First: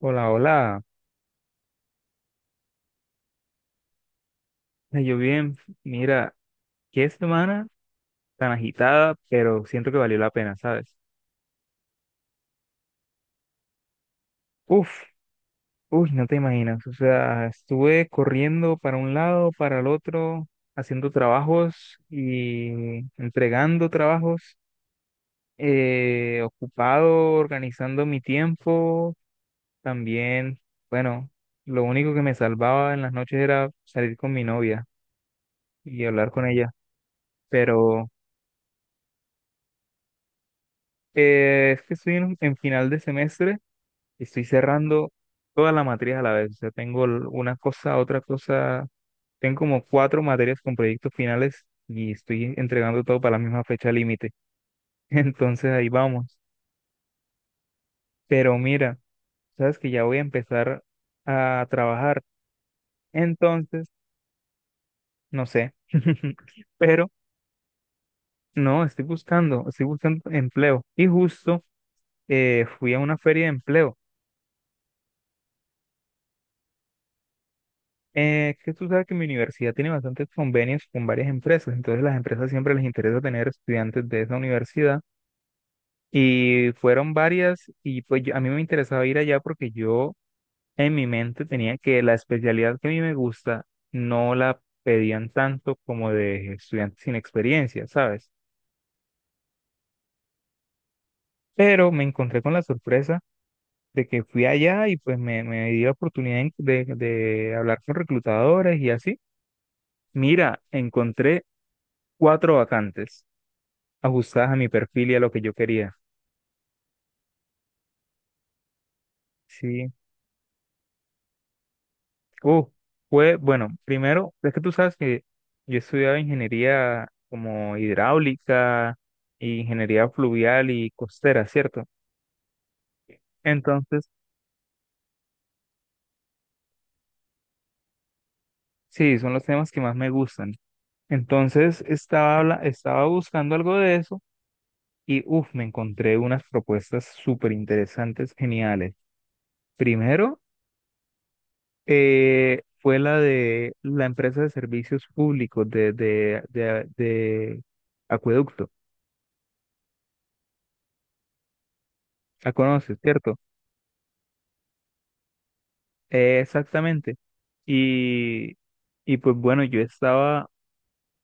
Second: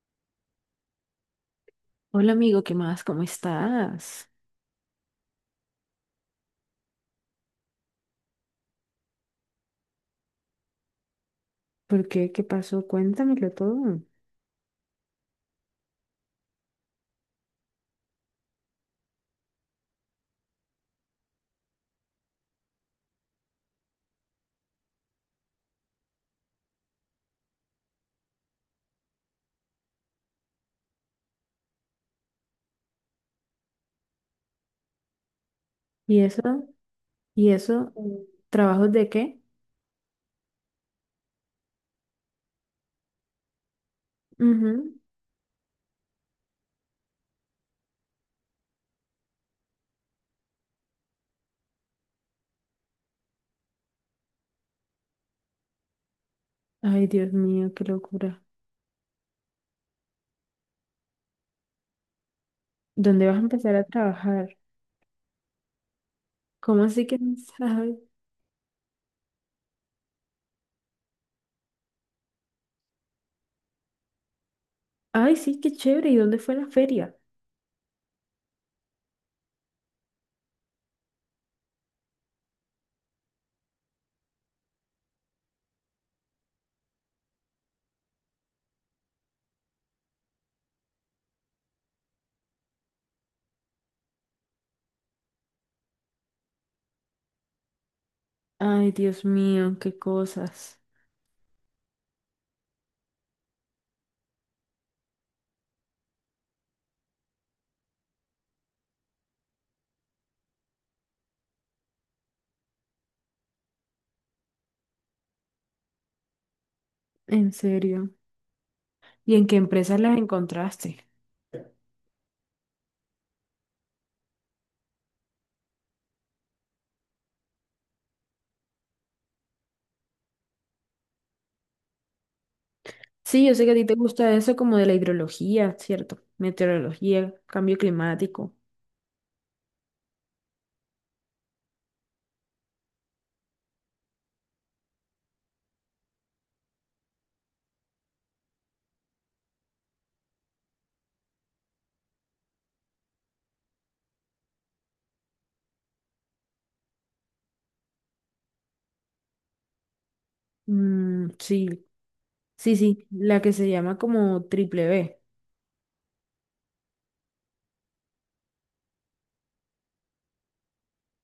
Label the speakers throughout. Speaker 1: Hola, hola.
Speaker 2: Hola amigo, ¿qué más? ¿Cómo estás?
Speaker 1: Yo bien, mira, qué semana tan agitada, pero siento que valió la pena, ¿sabes?
Speaker 2: ¿Por qué? ¿Qué pasó? Cuéntamelo todo.
Speaker 1: Uf, uy, no te imaginas. O sea, estuve corriendo para un lado, para el otro, haciendo trabajos y entregando trabajos, ocupado, organizando mi tiempo. También, bueno, lo único que me salvaba en las noches era salir con mi novia y
Speaker 2: ¿Y
Speaker 1: hablar
Speaker 2: eso?
Speaker 1: con ella,
Speaker 2: ¿Y eso?
Speaker 1: pero
Speaker 2: ¿Trabajos de qué?
Speaker 1: es que estoy en final de semestre. Estoy
Speaker 2: Ujú.
Speaker 1: cerrando todas las materias a la vez. O sea, tengo una cosa, otra cosa. Tengo como cuatro materias con proyectos finales y estoy entregando todo para la misma fecha límite. Entonces ahí vamos.
Speaker 2: Ay, Dios mío, qué locura.
Speaker 1: Pero mira, sabes que ya voy a empezar a trabajar.
Speaker 2: ¿Dónde vas a empezar a
Speaker 1: Entonces,
Speaker 2: trabajar?
Speaker 1: no sé.
Speaker 2: ¿Cómo así
Speaker 1: Pero
Speaker 2: que no sabes?
Speaker 1: no, estoy buscando empleo. Y justo fui a una feria de empleo.
Speaker 2: Ay, sí, qué chévere. ¿Y dónde fue la feria?
Speaker 1: Que tú sabes que mi universidad tiene bastantes convenios con varias empresas, entonces las empresas siempre les interesa tener estudiantes de esa universidad y fueron varias y pues a mí me interesaba ir allá porque yo en mi mente tenía que la especialidad que a mí me gusta no la pedían tanto como de estudiantes sin experiencia, ¿sabes?
Speaker 2: Ay, Dios mío, qué cosas.
Speaker 1: Pero me encontré con la sorpresa de que fui allá y pues me di la oportunidad de hablar con reclutadores y así. Mira, encontré cuatro vacantes ajustadas a mi perfil y a lo que yo quería.
Speaker 2: En serio. ¿Y en qué
Speaker 1: Sí.
Speaker 2: empresas las encontraste?
Speaker 1: Uh, Fue, bueno, primero, es que tú sabes que yo estudiaba ingeniería como hidráulica, y ingeniería fluvial y costera, ¿cierto?
Speaker 2: Sí, yo sé que a ti te
Speaker 1: Entonces,
Speaker 2: gusta eso como de la hidrología, ¿cierto? Meteorología, cambio climático.
Speaker 1: sí, son los temas que más me gustan. Entonces, estaba, estaba buscando algo de eso y, uff, me encontré unas propuestas súper interesantes, geniales. Primero, fue la de la empresa de servicios públicos de Acueducto.
Speaker 2: Mm, sí.
Speaker 1: La
Speaker 2: Sí,
Speaker 1: conoces,
Speaker 2: sí,
Speaker 1: ¿cierto?
Speaker 2: la que se llama como Triple B.
Speaker 1: Exactamente. Y, y pues bueno, yo estaba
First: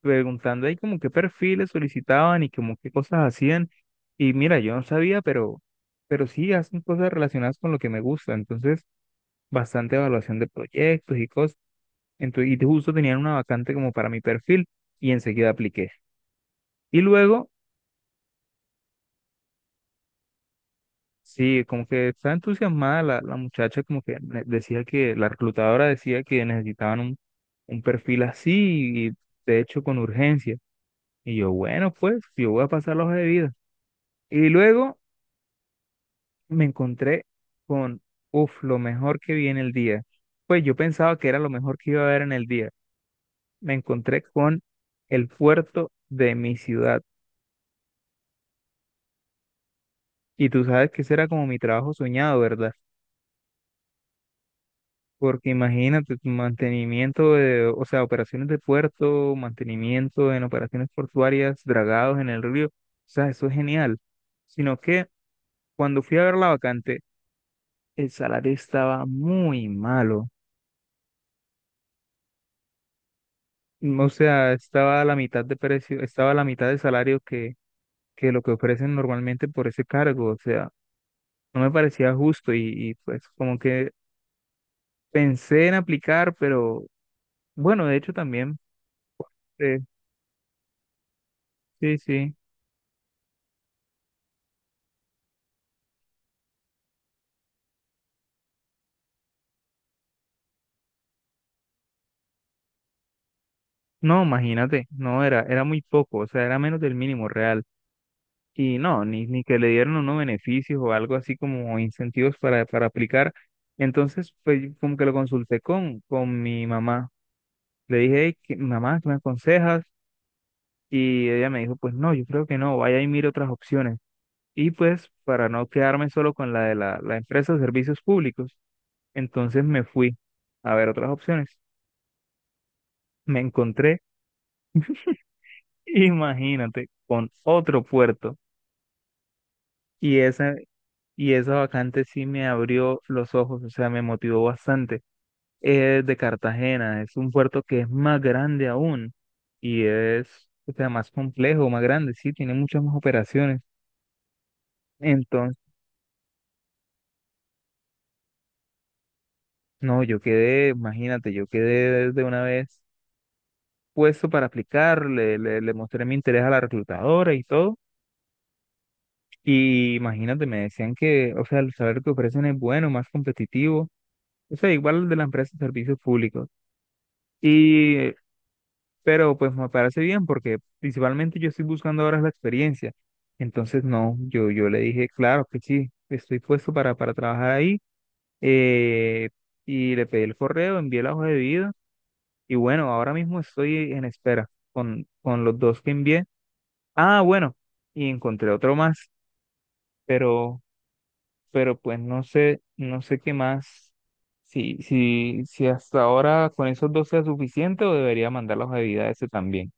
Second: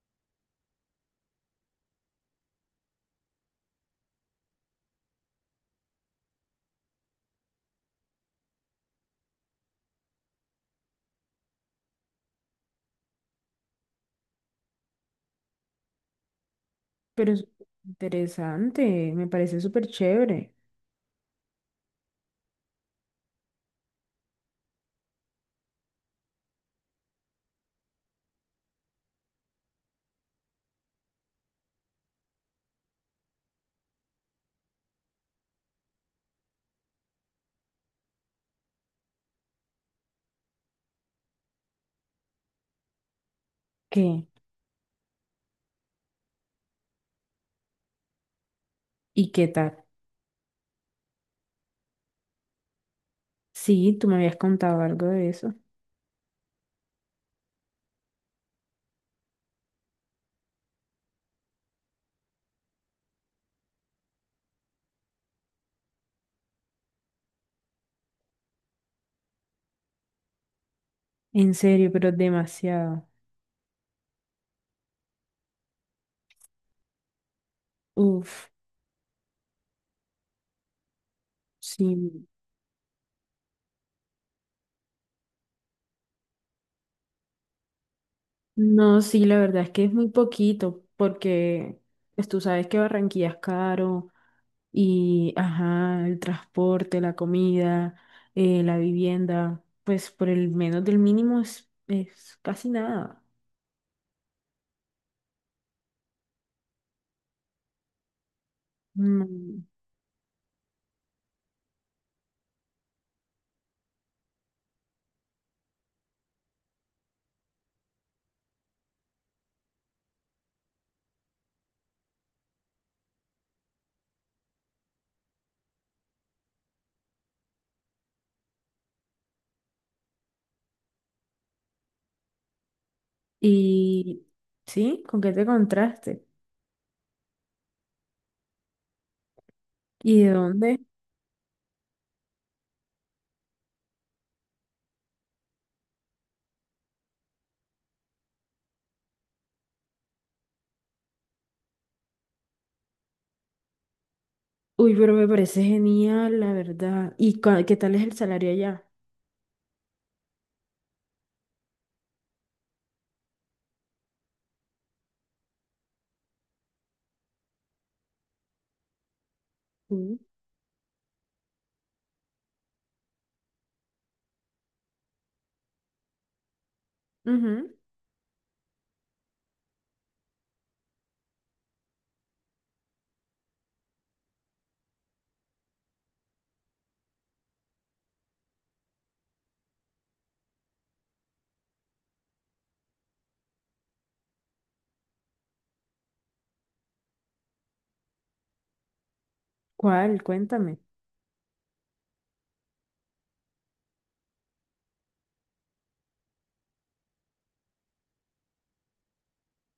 Speaker 1: preguntando ahí como qué perfiles solicitaban y como qué cosas hacían. Y mira, yo no sabía, pero sí hacen cosas relacionadas con lo que me gusta. Entonces, bastante evaluación de proyectos y cosas. Entonces, y justo tenían una vacante como para mi perfil y enseguida apliqué. Y
Speaker 2: Pero es
Speaker 1: luego
Speaker 2: interesante, me parece súper chévere.
Speaker 1: sí, como que estaba entusiasmada la muchacha, como que decía que la reclutadora decía que necesitaban un perfil así y de hecho con urgencia. Y yo, bueno, pues yo voy a pasar la hoja de vida. Y luego me encontré con, uff, lo mejor que vi en el día. Pues yo pensaba que era lo mejor que iba a ver en el día. Me encontré
Speaker 2: ¿Qué?
Speaker 1: con el puerto de mi ciudad.
Speaker 2: ¿Y qué tal?
Speaker 1: Y tú sabes que ese era como mi trabajo soñado, ¿verdad?
Speaker 2: Sí, tú me habías contado algo de
Speaker 1: Porque
Speaker 2: eso.
Speaker 1: imagínate, tu mantenimiento de, o sea, operaciones de puerto, mantenimiento en operaciones portuarias, dragados en el río, o sea, eso es genial. Sino que cuando fui a ver la vacante, el salario estaba muy malo.
Speaker 2: En serio, pero demasiado.
Speaker 1: O sea, estaba a la mitad de precio, estaba a la mitad de salario que lo
Speaker 2: Uf,
Speaker 1: que ofrecen normalmente por ese cargo. O sea, no me parecía
Speaker 2: sí.
Speaker 1: justo y pues como que pensé en aplicar, pero bueno, de hecho también,
Speaker 2: No, sí, la verdad es
Speaker 1: eh,
Speaker 2: que es muy poquito, porque
Speaker 1: sí,
Speaker 2: pues
Speaker 1: sí.
Speaker 2: tú sabes que Barranquilla es caro y, ajá, el transporte, la comida, la vivienda, pues por el menos del mínimo es casi nada.
Speaker 1: No, imagínate, no era, era muy poco, o sea, era menos del mínimo real. Y no, ni,
Speaker 2: No.
Speaker 1: ni que le dieron unos beneficios o algo así como incentivos para aplicar. Entonces, pues yo como que lo consulté con mi mamá. Le dije, "Ey, mamá, ¿qué me aconsejas?" Y ella me dijo, pues no, yo creo que no, vaya y mire otras opciones. Y pues, para no quedarme solo con la de la empresa de servicios públicos, entonces me fui a ver otras opciones. Me encontré,
Speaker 2: Y sí, ¿con qué te contraste?
Speaker 1: imagínate, con otro puerto. Y
Speaker 2: ¿Y de
Speaker 1: esa
Speaker 2: dónde?
Speaker 1: Y esa vacante sí me abrió los ojos, o sea, me motivó bastante. Es de Cartagena, es un puerto que es más grande aún y es, o sea, más complejo, más grande, sí, tiene muchas más operaciones.
Speaker 2: Uy, pero me parece
Speaker 1: Entonces,
Speaker 2: genial, la verdad. ¿Y cua- qué tal es el salario allá?
Speaker 1: no, yo quedé, imagínate, yo quedé de una vez puesto para aplicar, le mostré mi interés a la reclutadora y todo. Y
Speaker 2: Sí.
Speaker 1: imagínate, me decían que, o sea, el saber que ofrecen es bueno, más competitivo, o sea, igual de la empresa de servicios públicos.
Speaker 2: Ujú.
Speaker 1: Y pero pues me parece bien porque principalmente yo estoy buscando ahora es la experiencia. Entonces, no, yo le dije, claro que sí, estoy puesto para trabajar ahí. eh, y le pedí el correo, envié la hoja de vida y bueno, ahora mismo estoy en espera con los dos que envié. Ah, bueno, y encontré otro más,
Speaker 2: ¿Cuál?
Speaker 1: pero,
Speaker 2: Cuéntame.
Speaker 1: pero pues no sé, no sé qué más. Si hasta ahora con esos dos sea suficiente o debería mandar la hoja de vida a ese también.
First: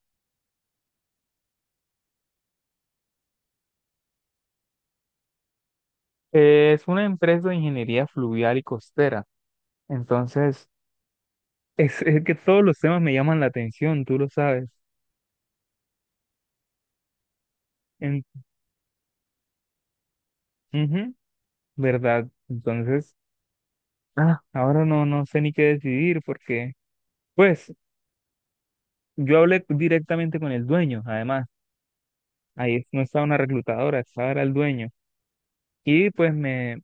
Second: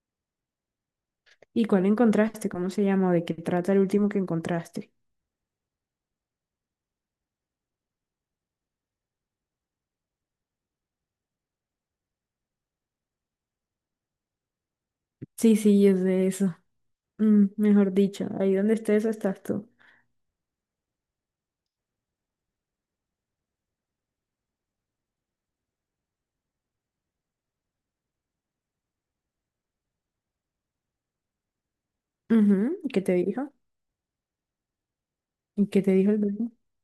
Speaker 2: ¿Y cuál encontraste? ¿Cómo se llama? ¿O de qué trata el último que encontraste?
Speaker 1: Es una empresa de ingeniería fluvial y costera. Entonces, es que todos los temas me llaman la atención, tú lo sabes.
Speaker 2: Sí, sí, es de eso. Mm, mejor
Speaker 1: En,
Speaker 2: dicho, ahí donde estés estás tú.
Speaker 1: ujú, ¿verdad? Entonces, ah, ahora no, no sé ni qué decidir porque, pues, yo hablé directamente con el dueño, además.
Speaker 2: Ujú,
Speaker 1: Ahí
Speaker 2: ¿y
Speaker 1: no
Speaker 2: ¿Qué te
Speaker 1: estaba una
Speaker 2: dijo?
Speaker 1: reclutadora, estaba era el dueño.
Speaker 2: ¿Y qué te
Speaker 1: Y
Speaker 2: dijo el
Speaker 1: pues
Speaker 2: dueño?
Speaker 1: me,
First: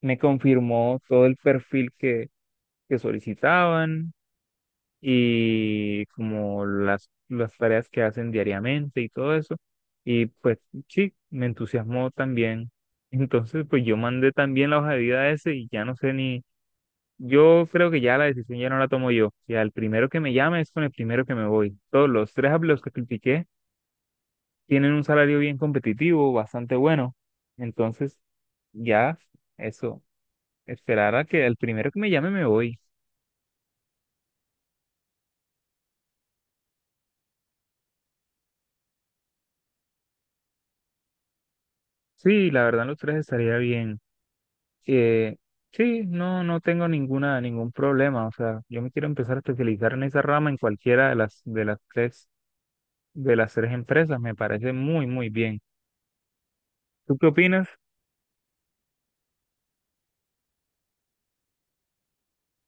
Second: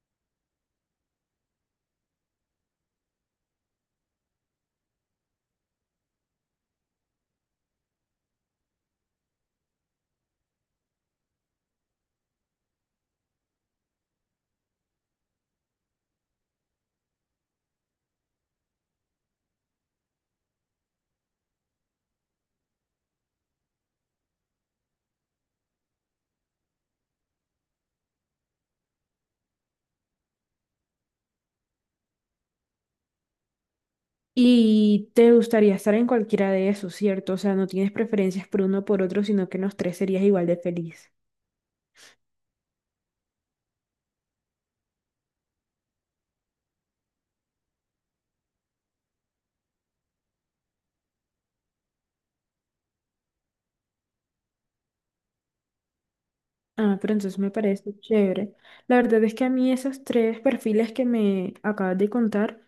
Speaker 1: me confirmó todo el perfil que solicitaban, y como las tareas que hacen diariamente y todo eso. Y pues sí, me entusiasmó también. Entonces, pues yo mandé también la hoja de vida a ese y ya no sé ni, yo creo que ya la decisión ya no la tomo yo. O sea, el primero que me llame es con el primero que me voy. Todos los tres a los que critiqué tienen un salario bien competitivo, bastante bueno. Entonces, ya, eso, esperar a que el primero que me llame me voy.
Speaker 2: Y te gustaría estar en cualquiera de esos, ¿cierto? O sea, no tienes preferencias por uno o por otro, sino que en los tres serías igual de feliz.
Speaker 1: Sí, la verdad los tres estaría bien. Eh, sí, no, no tengo ninguna, ningún problema. O sea, yo me quiero empezar a especializar en esa rama en cualquiera de de las tres empresas. Me parece muy, muy bien.
Speaker 2: Ah, pero
Speaker 1: ¿Tú qué
Speaker 2: entonces me
Speaker 1: opinas?
Speaker 2: parece chévere. La verdad es que a mí esos tres perfiles que me acabas de contar,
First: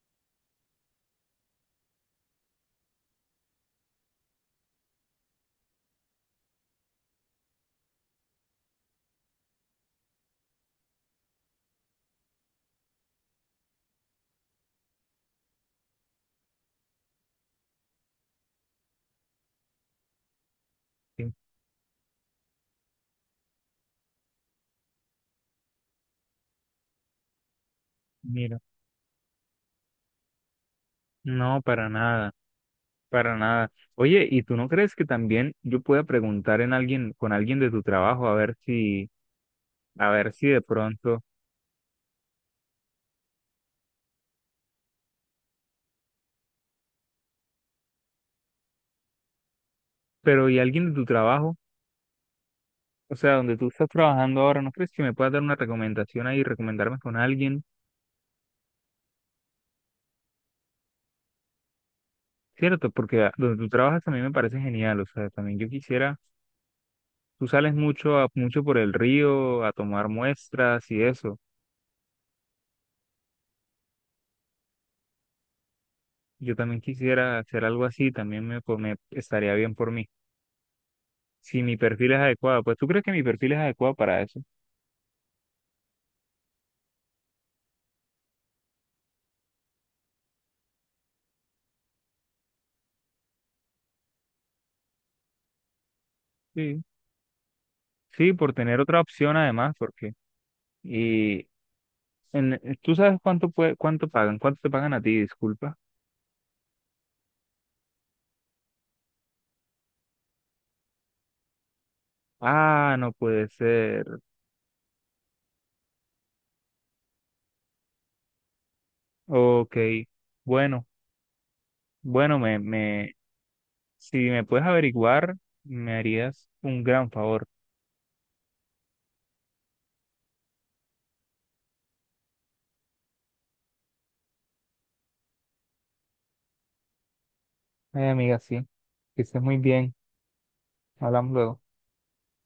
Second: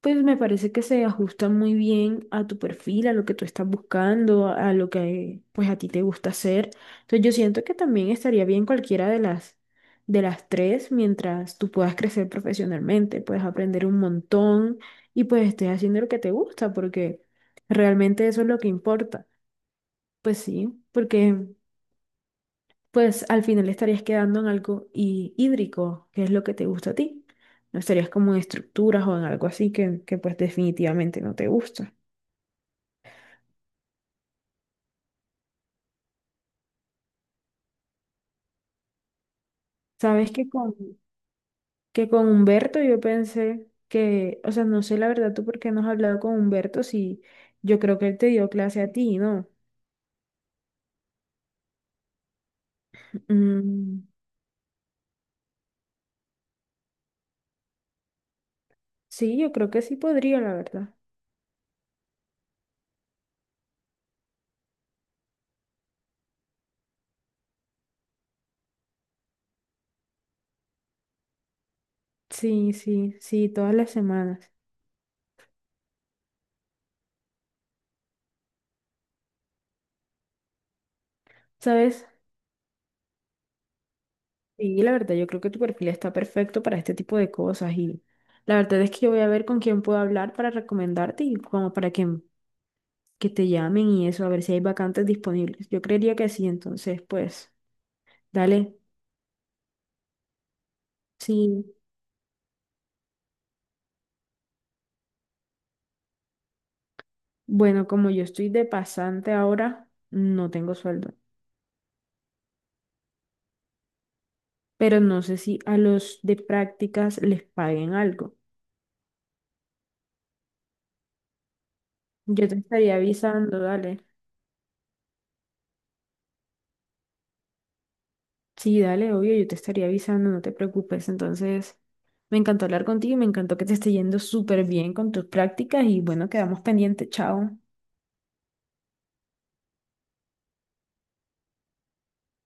Speaker 2: pues me parece que se ajustan muy bien a tu perfil, a lo que tú estás buscando, a lo que pues a ti te gusta hacer. Entonces yo siento que también estaría bien cualquiera de las tres mientras tú puedas crecer profesionalmente, puedes aprender un montón y pues estés haciendo lo que te gusta, porque realmente eso es lo que importa. Pues sí,
Speaker 1: Sí,
Speaker 2: porque pues al final estarías quedando en algo hí- hídrico, que es lo que te gusta a ti. No estarías como en
Speaker 1: mira,
Speaker 2: estructuras o en algo así que pues definitivamente no te
Speaker 1: no, para
Speaker 2: gusta.
Speaker 1: nada, para nada. Oye, ¿y tú no crees que también yo pueda preguntar en alguien, con alguien de tu trabajo, a
Speaker 2: Sabes
Speaker 1: ver si de pronto,
Speaker 2: que con Humberto yo pensé que, o sea, no sé la verdad tú por qué no has hablado con Humberto si yo creo que él te dio clase a ti, ¿no?
Speaker 1: pero ¿y alguien de tu trabajo? O sea, donde tú estás
Speaker 2: Mm,
Speaker 1: trabajando ahora, ¿no crees que me puedas dar una recomendación ahí, recomendarme con alguien?
Speaker 2: sí, yo creo que sí podría, la verdad.
Speaker 1: Cierto, porque donde tú trabajas también me parece genial, o sea, también yo quisiera, tú sales mucho a, mucho por el río a tomar muestras y eso,
Speaker 2: Sí, sí, sí, todas las semanas.
Speaker 1: yo también quisiera hacer algo así, también me estaría bien por mí, si mi
Speaker 2: ¿Sabes?
Speaker 1: perfil es adecuado, pues tú crees que mi perfil es adecuado para eso,
Speaker 2: Sí, la verdad, yo creo que tu perfil está perfecto para este tipo de cosas y la verdad es que yo voy a ver con quién puedo hablar para recomendarte y como para que te llamen y eso, a ver si hay vacantes disponibles. Yo creería que sí,
Speaker 1: sí,
Speaker 2: entonces pues
Speaker 1: sí, por
Speaker 2: dale.
Speaker 1: tener otra opción además, porque, y
Speaker 2: Sí,
Speaker 1: tú sabes cuánto puede, cuánto pagan, cuánto te pagan a ti, disculpa,
Speaker 2: bueno, como yo estoy de pasante ahora, no tengo sueldo,
Speaker 1: ah, no puede ser,
Speaker 2: pero no sé si a los de prácticas les paguen algo.
Speaker 1: ok, bueno,
Speaker 2: Yo te estaría
Speaker 1: me.
Speaker 2: avisando, dale.
Speaker 1: Si me puedes averiguar, me harías un gran favor.
Speaker 2: Sí, dale, obvio, yo te estaría avisando, no te preocupes. Entonces, me encantó hablar contigo y me encantó que te esté yendo súper bien con tus prácticas y bueno, quedamos pendientes, chao.
Speaker 1: Ay, amiga, sí. Que estés muy bien. Hablamos luego.